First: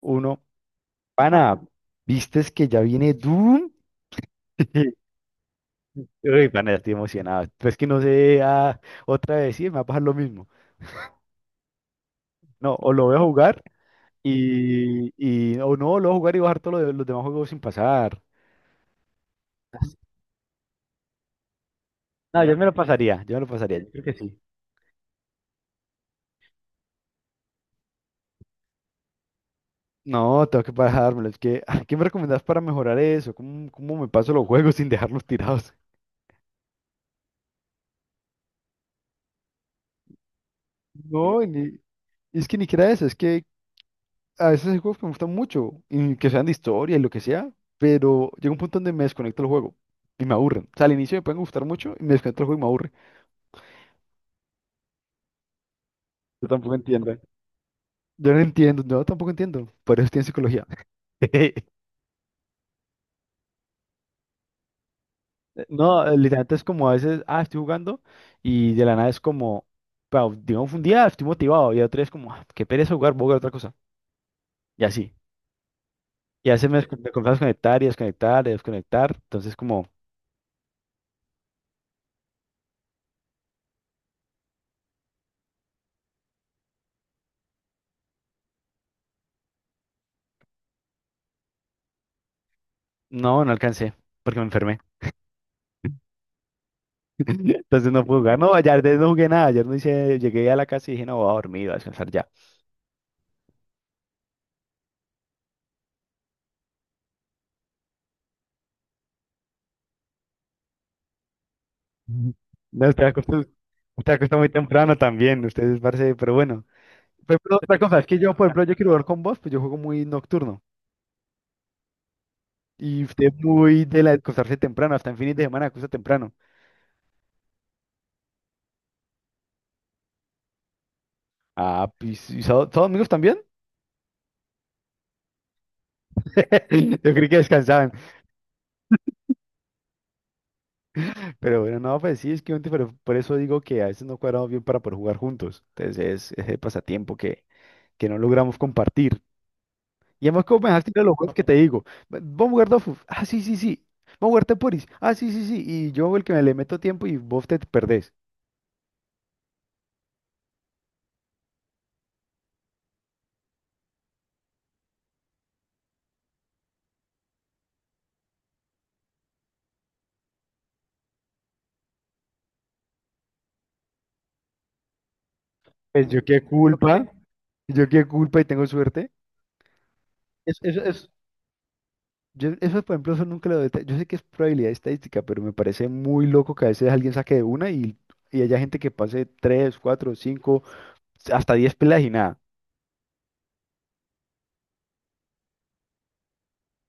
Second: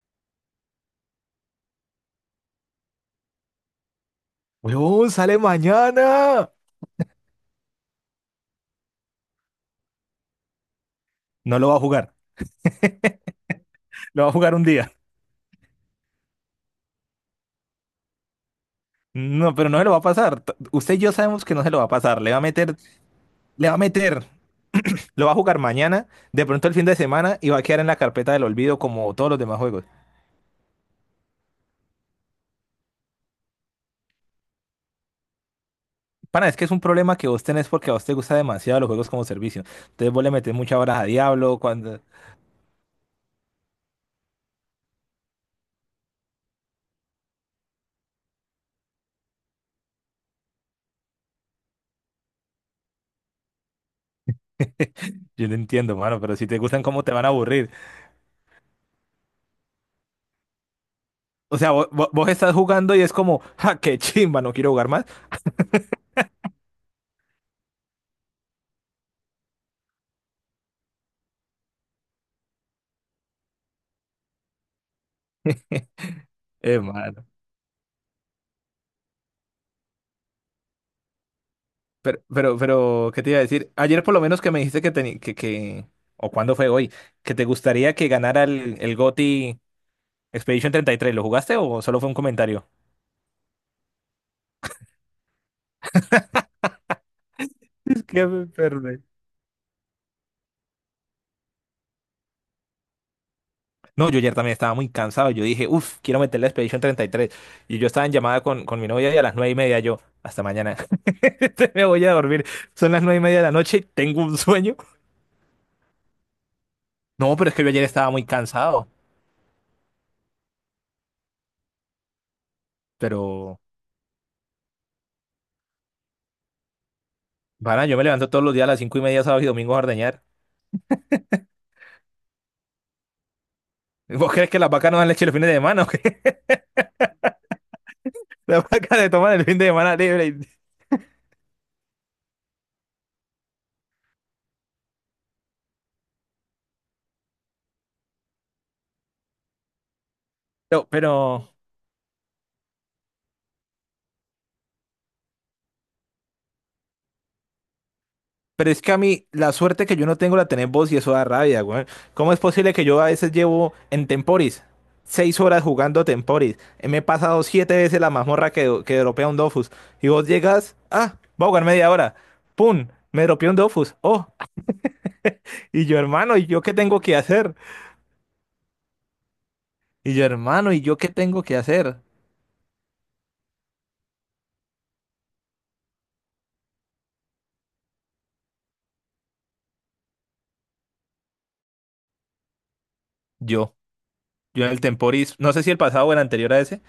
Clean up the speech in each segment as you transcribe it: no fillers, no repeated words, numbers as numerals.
Uno, pana, ¿vistes que ya viene Doom? Weón, sale Uy, mañana. pana, ya estoy emocionado. Pero es que no sé otra vez, sí, me va a pasar lo mismo. No lo va a jugar. No, o lo voy a jugar Lo va a jugar un día. y o no, lo voy a jugar y bajar todos los demás juegos sin pasar. No, pero no se lo va a pasar. Usted y yo sabemos que no se lo va a pasar. Le va a No, yo me lo meter, pasaría, yo me lo le va pasaría, a yo creo que meter. sí. Lo va a jugar mañana, de pronto el fin de semana y va a quedar en la carpeta del olvido como todos los demás juegos. No, tengo que bajármelo. Es que, ¿qué me recomendás para mejorar eso? ¿Cómo me paso los juegos sin dejarlos tirados? Pana, es que es un problema que vos tenés porque a vos te gusta demasiado los juegos como servicio. Entonces vos le metés muchas horas a No, Diablo cuando... es que ni siquiera eso, es que a veces hay juegos que me gustan mucho y que sean de historia y lo que sea, pero llega un punto donde me desconecto el juego y me aburren. O sea, al inicio me pueden gustar mucho y me desconecto el juego y me aburre. Yo lo entiendo, mano, pero si Yo te tampoco gustan, ¿cómo entiendo. te van a aburrir? Yo no entiendo, yo tampoco entiendo, por eso estoy en psicología. O sea, vos, vos- vos estás jugando y es como, ja, qué chimba, no quiero jugar más. No, literalmente es como a veces, estoy jugando y de la nada es como, wow, digamos, un día estoy motivado y otro día es como, qué pereza jugar, voy a jugar otra cosa. Y así. Y a veces Eh, me mano. comienzo a desconectar y desconectar y desconectar. Entonces como, Pero, ¿qué te iba a decir? Ayer por lo menos que me dijiste que, o cuándo fue hoy, que te gustaría que ganara el GOTY Expedition 33. ¿Lo jugaste o solo fue un comentario? no, no alcancé porque me enfermé. Entonces no Es puedo que jugar. me No, ayer enfermé. no jugué nada. Ayer no hice, llegué a la casa y dije, no, voy a dormir, voy a descansar ya. No, yo ayer también estaba muy cansado. Yo dije, uff, quiero meter la Expedition 33. Y tres. Y yo estaba en llamada con mi novia y a las 9:30 yo, hasta mañana. Me voy a Ujú. dormir. No, Son las 9:30 de la noche, usted tengo acostó un muy sueño. temprano también, ustedes parece, pero bueno. No, Pero, pero es que yo otra ayer cosa, es estaba que muy yo, por ejemplo, yo cansado. quiero jugar con vos, pues yo juego muy nocturno. Y usted es Pero, muy de acostarse temprano, hasta en fines de semana acuesta temprano. para, yo me levanto todos los días a las 5:30, sábado y domingo a ordeñar. Ah, pues, ¿y todos amigos también? ¿Vos crees que las vacas no dan leche los fines de semana o qué? Yo creí que descansaban. Las vacas se toman el fin de semana libre. Pero bueno, no, pues sí, es que obviamente, pero por eso digo que a veces no cuadramos bien para poder jugar juntos. Entonces es ese pasatiempo que no logramos compartir. Y además, como me No, dejaste ir a los juegos que pero, te digo, "Vamos a jugar Dofus, sí, sí, sí, vamos a jugar Temporis, sí, sí, sí, y yo el que me le meto tiempo y vos te perdés. pero es que a mí la suerte que yo no tengo la tenés vos y eso da rabia, güey. ¿Cómo es posible que yo a veces llevo en Temporis 6 horas jugando Temporis? Me he pasado siete veces la mazmorra que dropea un Dofus. Y vos llegas, ah, voy a jugar media hora. ¡Pum! Me dropeó un Dofus. ¡Oh! Y yo, Pues hermano, ¿y yo qué tengo que hacer? yo qué culpa y tengo suerte. Y yo, Eso, hermano, ¿y eso, yo qué eso, tengo que hacer? Eso, por ejemplo, eso nunca lo. Yo sé que es probabilidad estadística, pero me parece muy loco que a veces alguien saque de una y haya gente que pase tres, cuatro, 5 hasta 10 pelas y nada. Yo. Yo en el Temporis, no sé si el pasado o el anterior a ese.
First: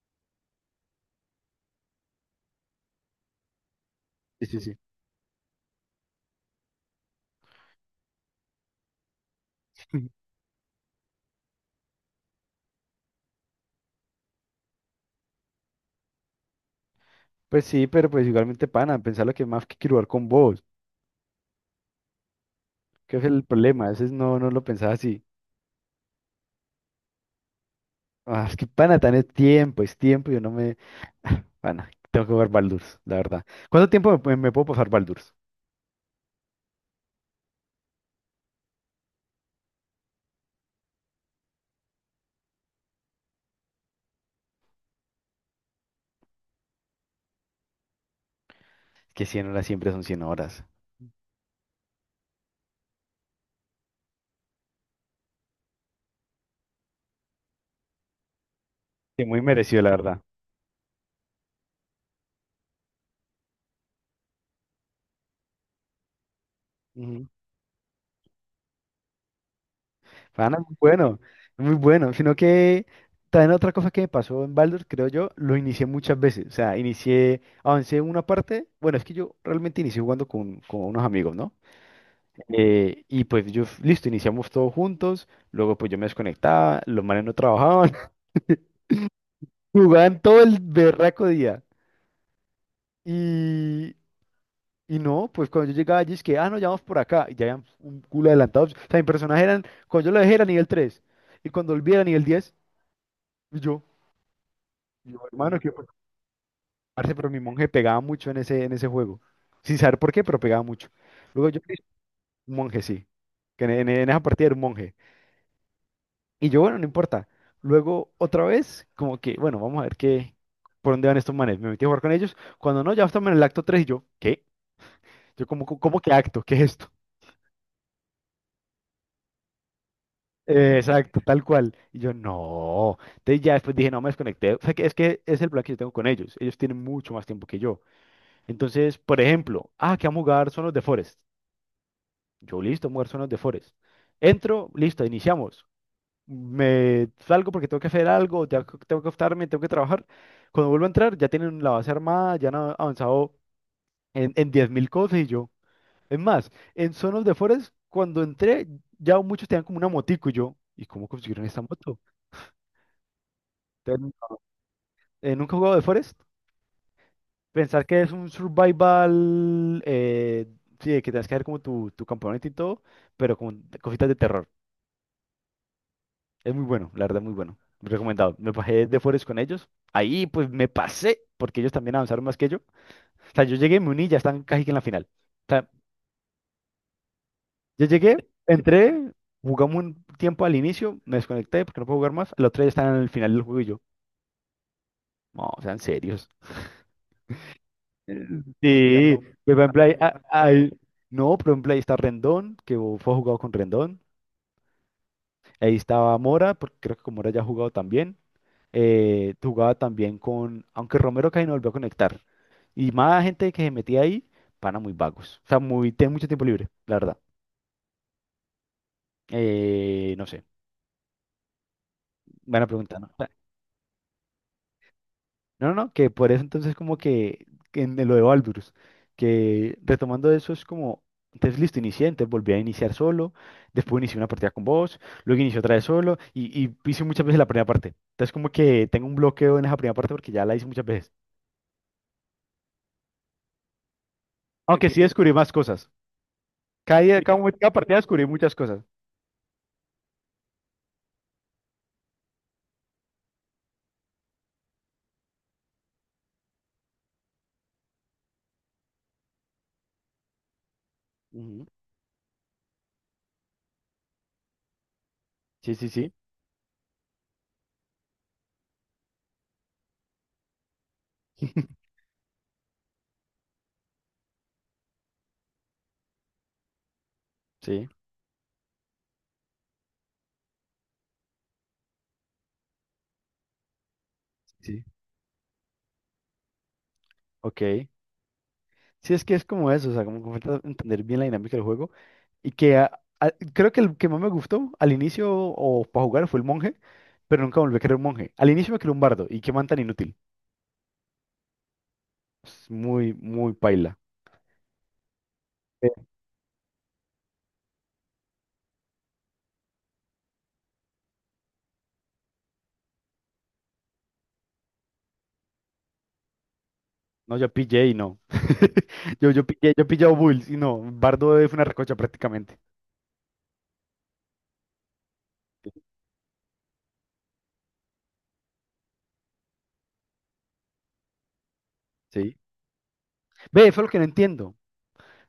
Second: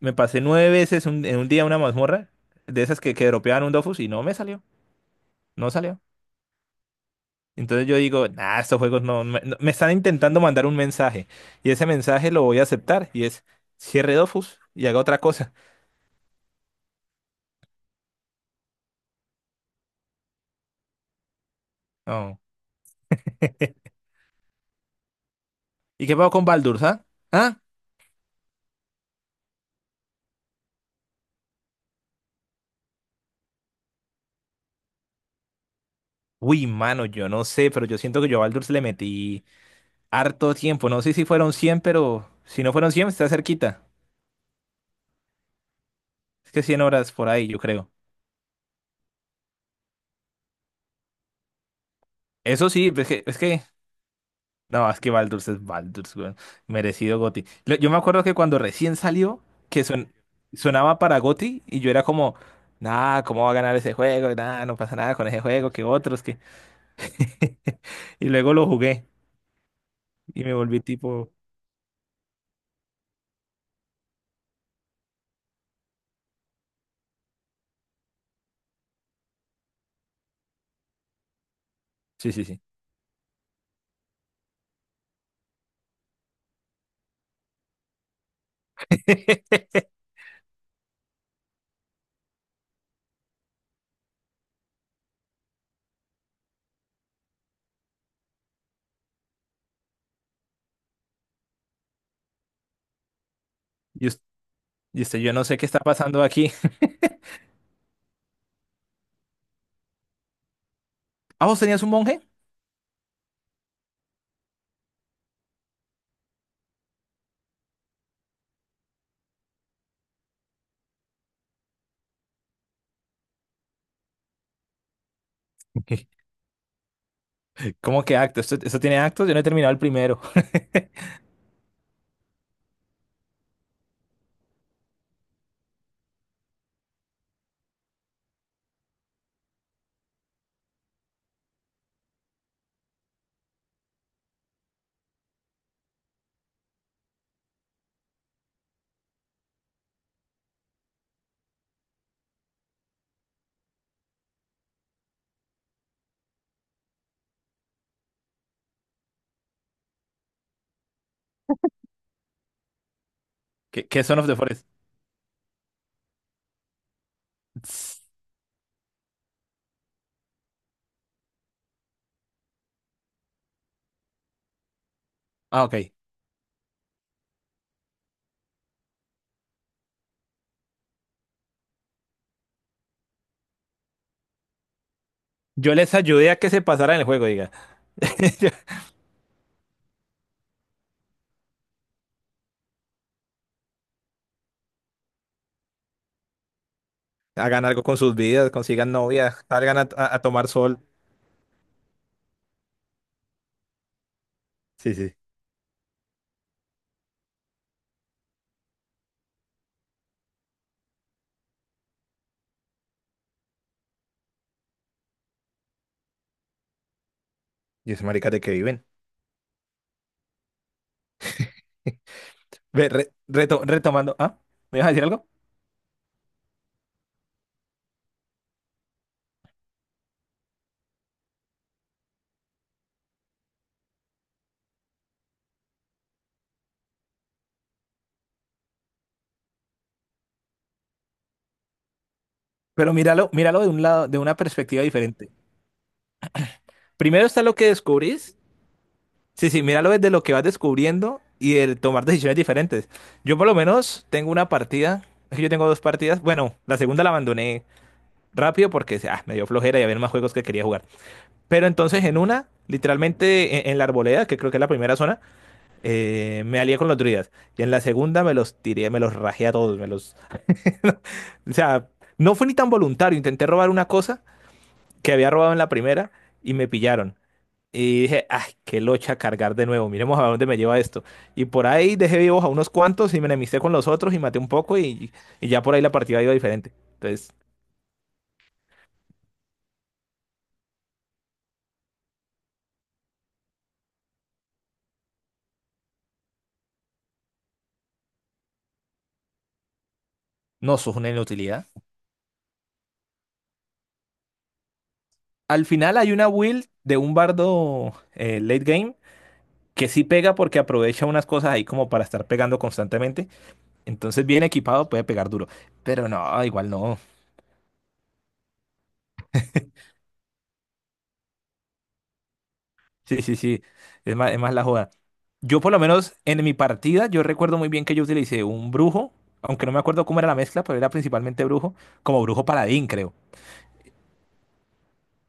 Me pasé nueve veces en un día una mazmorra de esas que dropeaban un Dofus y no me Sí, sí, salió, sí. no salió. Entonces yo digo, nah, estos juegos no, me están intentando mandar un mensaje y ese mensaje lo voy a aceptar y es cierre Dofus y haga otra cosa. Pues sí, pero pues igualmente, pana, pensar lo que más que quiero jugar con vos, No. que es el problema, a veces no, no lo pensaba así. ¿Y qué pasó con Baldur's, ah? ¿Ah? Ah, es que pana, tan es tiempo, yo no me... Ah, pana, tengo que jugar Baldur's, la verdad. ¿Cuánto tiempo me puedo pasar Baldur's? Uy, mano, yo no sé, pero yo siento que yo a Baldur's le metí harto tiempo. No sé si fueron 100 pero si no fueron 100 está cerquita. Es que 100 horas por ahí, yo creo. Es que 100 horas siempre son 100 horas. Eso sí, es que No, es que Baldur's es Baldur's, weón. Merecido GOTY. Yo me acuerdo que cuando recién Que muy salió, merecido, que la verdad. sonaba para GOTY y yo era como, nah, ¿cómo va a ganar ese juego? Nah, no pasa nada con ese juego, que otros, que... Ujú. Y luego lo jugué y me Pana, muy volví bueno, tipo, muy bueno. Sino que también otra cosa que me pasó en Baldur's, creo yo, lo inicié muchas veces. O sea, inicié, avancé una parte. Bueno, es que yo realmente inicié jugando con unos amigos, ¿no? sí, sí, sí. Y pues yo, listo, iniciamos todos juntos. Luego pues yo me desconectaba, los manes no trabajaban. Jugaban todo el berraco día. Y, y no, pues cuando yo llegaba allí es que, no, ya vamos por acá. Y ya habían un culo adelantados. O sea, mi personaje eran, cuando yo lo dejé era nivel tres. Y cuando volví era nivel 10. Y yo, Y, us- y y usted, yo, yo no sé hermano, qué que está pues, pasando aquí. parce, pero mi monje pegaba mucho en ese juego. Sin saber por qué, pero pegaba mucho. ¿Ah, Luego vos yo, tenías un monje? un monje, sí. Que en esa partida era un monje. Y yo, bueno, no importa. Luego, otra vez, como que, bueno, vamos a ver qué, por dónde van estos manes. Me metí a jugar con ellos. Cuando no, ya estaban en el acto 3 y yo, ¿qué? Yo como, ¿cómo que acto? ¿Qué es esto? ¿Cómo que acto? ¿Esto tiene actos? Yo no he terminado el primero. Eh, exacto, tal cual. Y yo, no. Entonces ya después dije, no, me desconecté. O sea, que es el plan que yo tengo con ellos. Ellos tienen mucho más tiempo que yo. Entonces, por ejemplo, que vamos a jugar Son los de Forest. Yo, listo, vamos a jugar Son los de Forest. Entro, listo, iniciamos. Me salgo porque tengo que hacer algo, ya tengo que acostarme, tengo que trabajar. Cuando vuelvo a entrar, ya tienen la base armada, ya han avanzado en 10.000 cosas y yo. Es más, en Son of the Forest, cuando entré, ya muchos tenían como una motico y yo, ¿y cómo consiguieron esta moto? ¿Qué es Entonces, Son of the Forest? Nunca he jugado de Forest. Pensar Tss. que es un survival, sí, de que tienes que hacer como tu campamento y todo, pero con cositas de terror. Ah, ok. Es muy bueno, la verdad, muy bueno. Recomendado. Me bajé de Forest con ellos. Ahí pues me pasé, porque ellos también avanzaron más que yo. O sea, yo llegué, y me uní y ya están casi que en la final. O sea, Yo les ayudé a que se pasaran el juego, diga. yo llegué, entré, jugamos un tiempo al inicio, me desconecté porque no puedo jugar más. El otro día están en el final del juego y yo, no, sean serios. Hagan algo con sus vidas, consigan Sí, no. novia, Pues por salgan a, ejemplo, no, a- a tomar sol. no, por ejemplo, ahí está Rendón, que fue jugado con Rendón. Sí, sí. Ahí estaba Mora, porque creo que con Mora ya ha jugado también. Jugaba también aunque Romero casi no volvió a conectar. Y más gente que se metía ahí, pana muy vagos. O sea, muy, tienen mucho tiempo libre, la verdad. Y esos maricas de que viven. No sé, buena Ve, pregunta, ¿no? retomando, ¿ah? ¿Me ibas a decir algo? No, no, no, que por eso entonces como que, en lo de Baldur's, que retomando eso es como, entonces listo, inicié, entonces volví a iniciar solo, después inicié una partida con vos, luego inicié otra vez solo y hice muchas veces la primera parte. Entonces como que tengo un bloqueo en esa primera parte porque ya la hice muchas veces. Pero míralo, míralo de un lado, de una perspectiva Aunque sí diferente. descubrí más cosas. Cada día, sí, Primero cada, está lo que cada partida descubrí descubrís. muchas cosas. Sí, sí, míralo desde lo que vas descubriendo y el tomar decisiones diferentes. Yo por lo menos tengo una partida, es que yo tengo dos partidas. Bueno, la segunda la abandoné rápido porque me dio flojera y había más juegos que quería jugar. Ujú. Pero entonces en una, literalmente en la arboleda, que creo que es la primera zona, Sí, sí, sí. Me alié con los druidas. Y en la segunda me los tiré, me los rajé a todos, me los... o sea, no fue ni tan voluntario. Intenté robar una cosa que había robado en la primera y me pillaron. Sí, Y dije, ay, qué locha cargar de nuevo, miremos a dónde me lleva esto. Y por ahí dejé vivos a unos cuantos y me enemisté con los otros y maté un poco sí. y ya por ahí la partida iba diferente. Entonces, Ok. Sí, es que es como eso, o sea, como que falta entender bien la dinámica del juego. Y que creo que el que más me gustó al inicio o para jugar fue el monje, pero nunca volví a querer un monje. Al inicio me quería un bardo y qué man tan inútil. no, sos una inutilidad. Es muy, muy paila. Al Eh, final hay una build de un bardo late game que sí pega porque aprovecha unas cosas ahí como para estar pegando constantemente. Entonces, bien equipado puede pegar duro. Pero no, igual no. No, yo pillé y no. Yo pillé a Bulls y no. Bardo fue una recocha prácticamente. Sí, sí, sí. Es más la joda. Yo, por lo menos, en mi partida, yo recuerdo muy bien que yo utilicé un brujo, aunque no me acuerdo cómo era la mezcla, pero era principalmente brujo, como Sí. brujo paladín, creo. Ve, eso es lo que no entiendo.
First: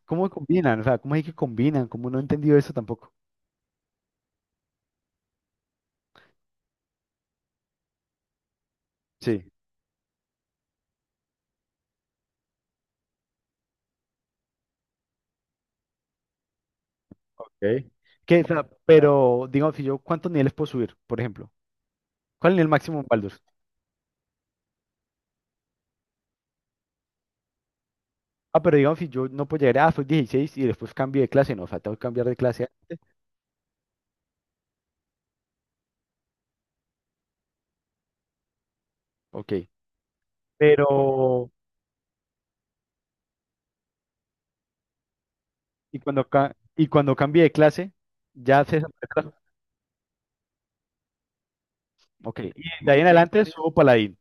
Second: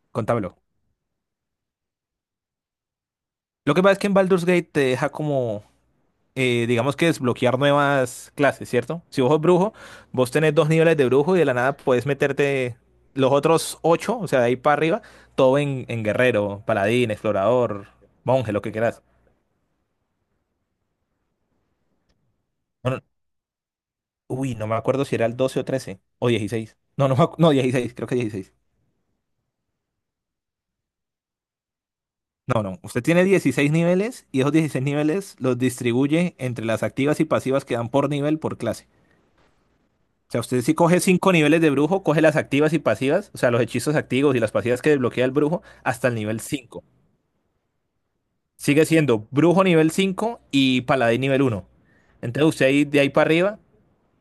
¿Cómo Contámelo. combinan? O sea, ¿cómo es que combinan? Como no he entendido eso tampoco. Lo que pasa es que en Baldur's Gate te deja como, digamos que desbloquear nuevas clases, ¿cierto? Si vos sos Sí. brujo, vos tenés dos niveles de brujo y de la nada puedes meterte los otros ocho, o sea, de ahí para arriba, todo en guerrero, paladín, explorador, Ok. Que, o monje, lo sea, que quieras. pero, digamos, si yo, ¿cuántos niveles puedo subir, por ejemplo? ¿Cuál es el máximo Bueno, en Baldur's? uy, no me acuerdo si era el 12 o 13 o 16. No, no, no, 16, creo que 16. Ah, pero digamos, si yo no puedo llegar, soy 16 y después cambio de clase, no, o sea, tengo que cambiar de No, clase no, antes. usted tiene 16 niveles y esos 16 niveles los distribuye entre las activas y pasivas que dan por nivel por clase. Ok. O sea, usted si coge 5 Pero, niveles de brujo, coge las activas y pasivas, o sea, los hechizos activos y las pasivas que desbloquea el brujo y hasta el cuando, nivel 5. y cuando cambie de clase, ya se Sigue desaparece siendo la- brujo nivel 5 y paladín nivel uno. Ok. Entonces usted Y ahí, de ahí de en ahí para adelante arriba. subo paladín.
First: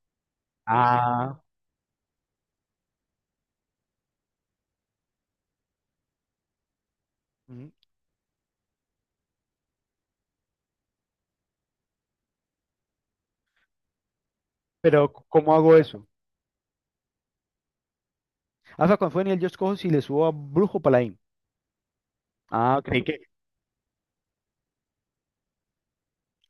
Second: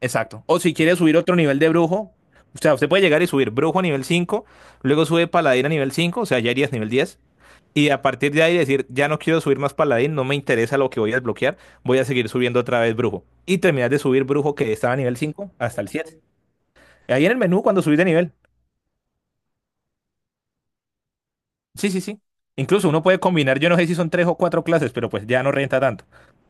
Exacto. O si quiere subir otro Ah. nivel de brujo, o sea, usted puede llegar y subir brujo a nivel 5, luego sube paladín a nivel 5, o sea, ya irías nivel 10 Ujú. y a partir de ahí decir, ya no quiero subir más paladín, no me interesa lo que voy a desbloquear, voy a seguir subiendo otra vez brujo. Y terminar de subir brujo que estaba a Pero, nivel ¿cómo 5 hago hasta el eso? 7. Ahí en el menú cuando subís de nivel. Ah, o sea, cuando fue en el yo escojo si le subo a brujo o paladín. Sí, sí, sí. Ah, Incluso creí uno que. puede combinar, yo no sé si son tres o cuatro clases, pero pues ya no renta tanto.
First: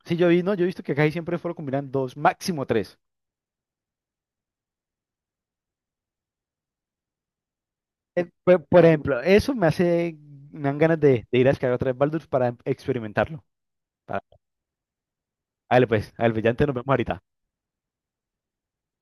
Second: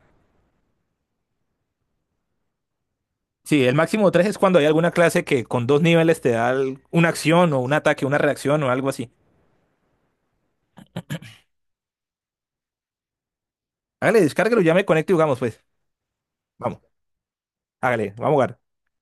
Sí, yo vi, no, yo he visto que casi siempre fueron combinan dos, máximo tres. Sí, el máximo tres es cuando hay alguna clase que con dos niveles te da una acción o un ataque, una Eh, reacción Por, o por algo así. ejemplo, eso me dan ganas de ir a descargar otra vez Baldur's para experimentarlo. Hágale, descárguelo, ya me conecto y jugamos pues. Dale pues, al brillante nos vemos Vamos, ahorita. hágale, vamos a jugar.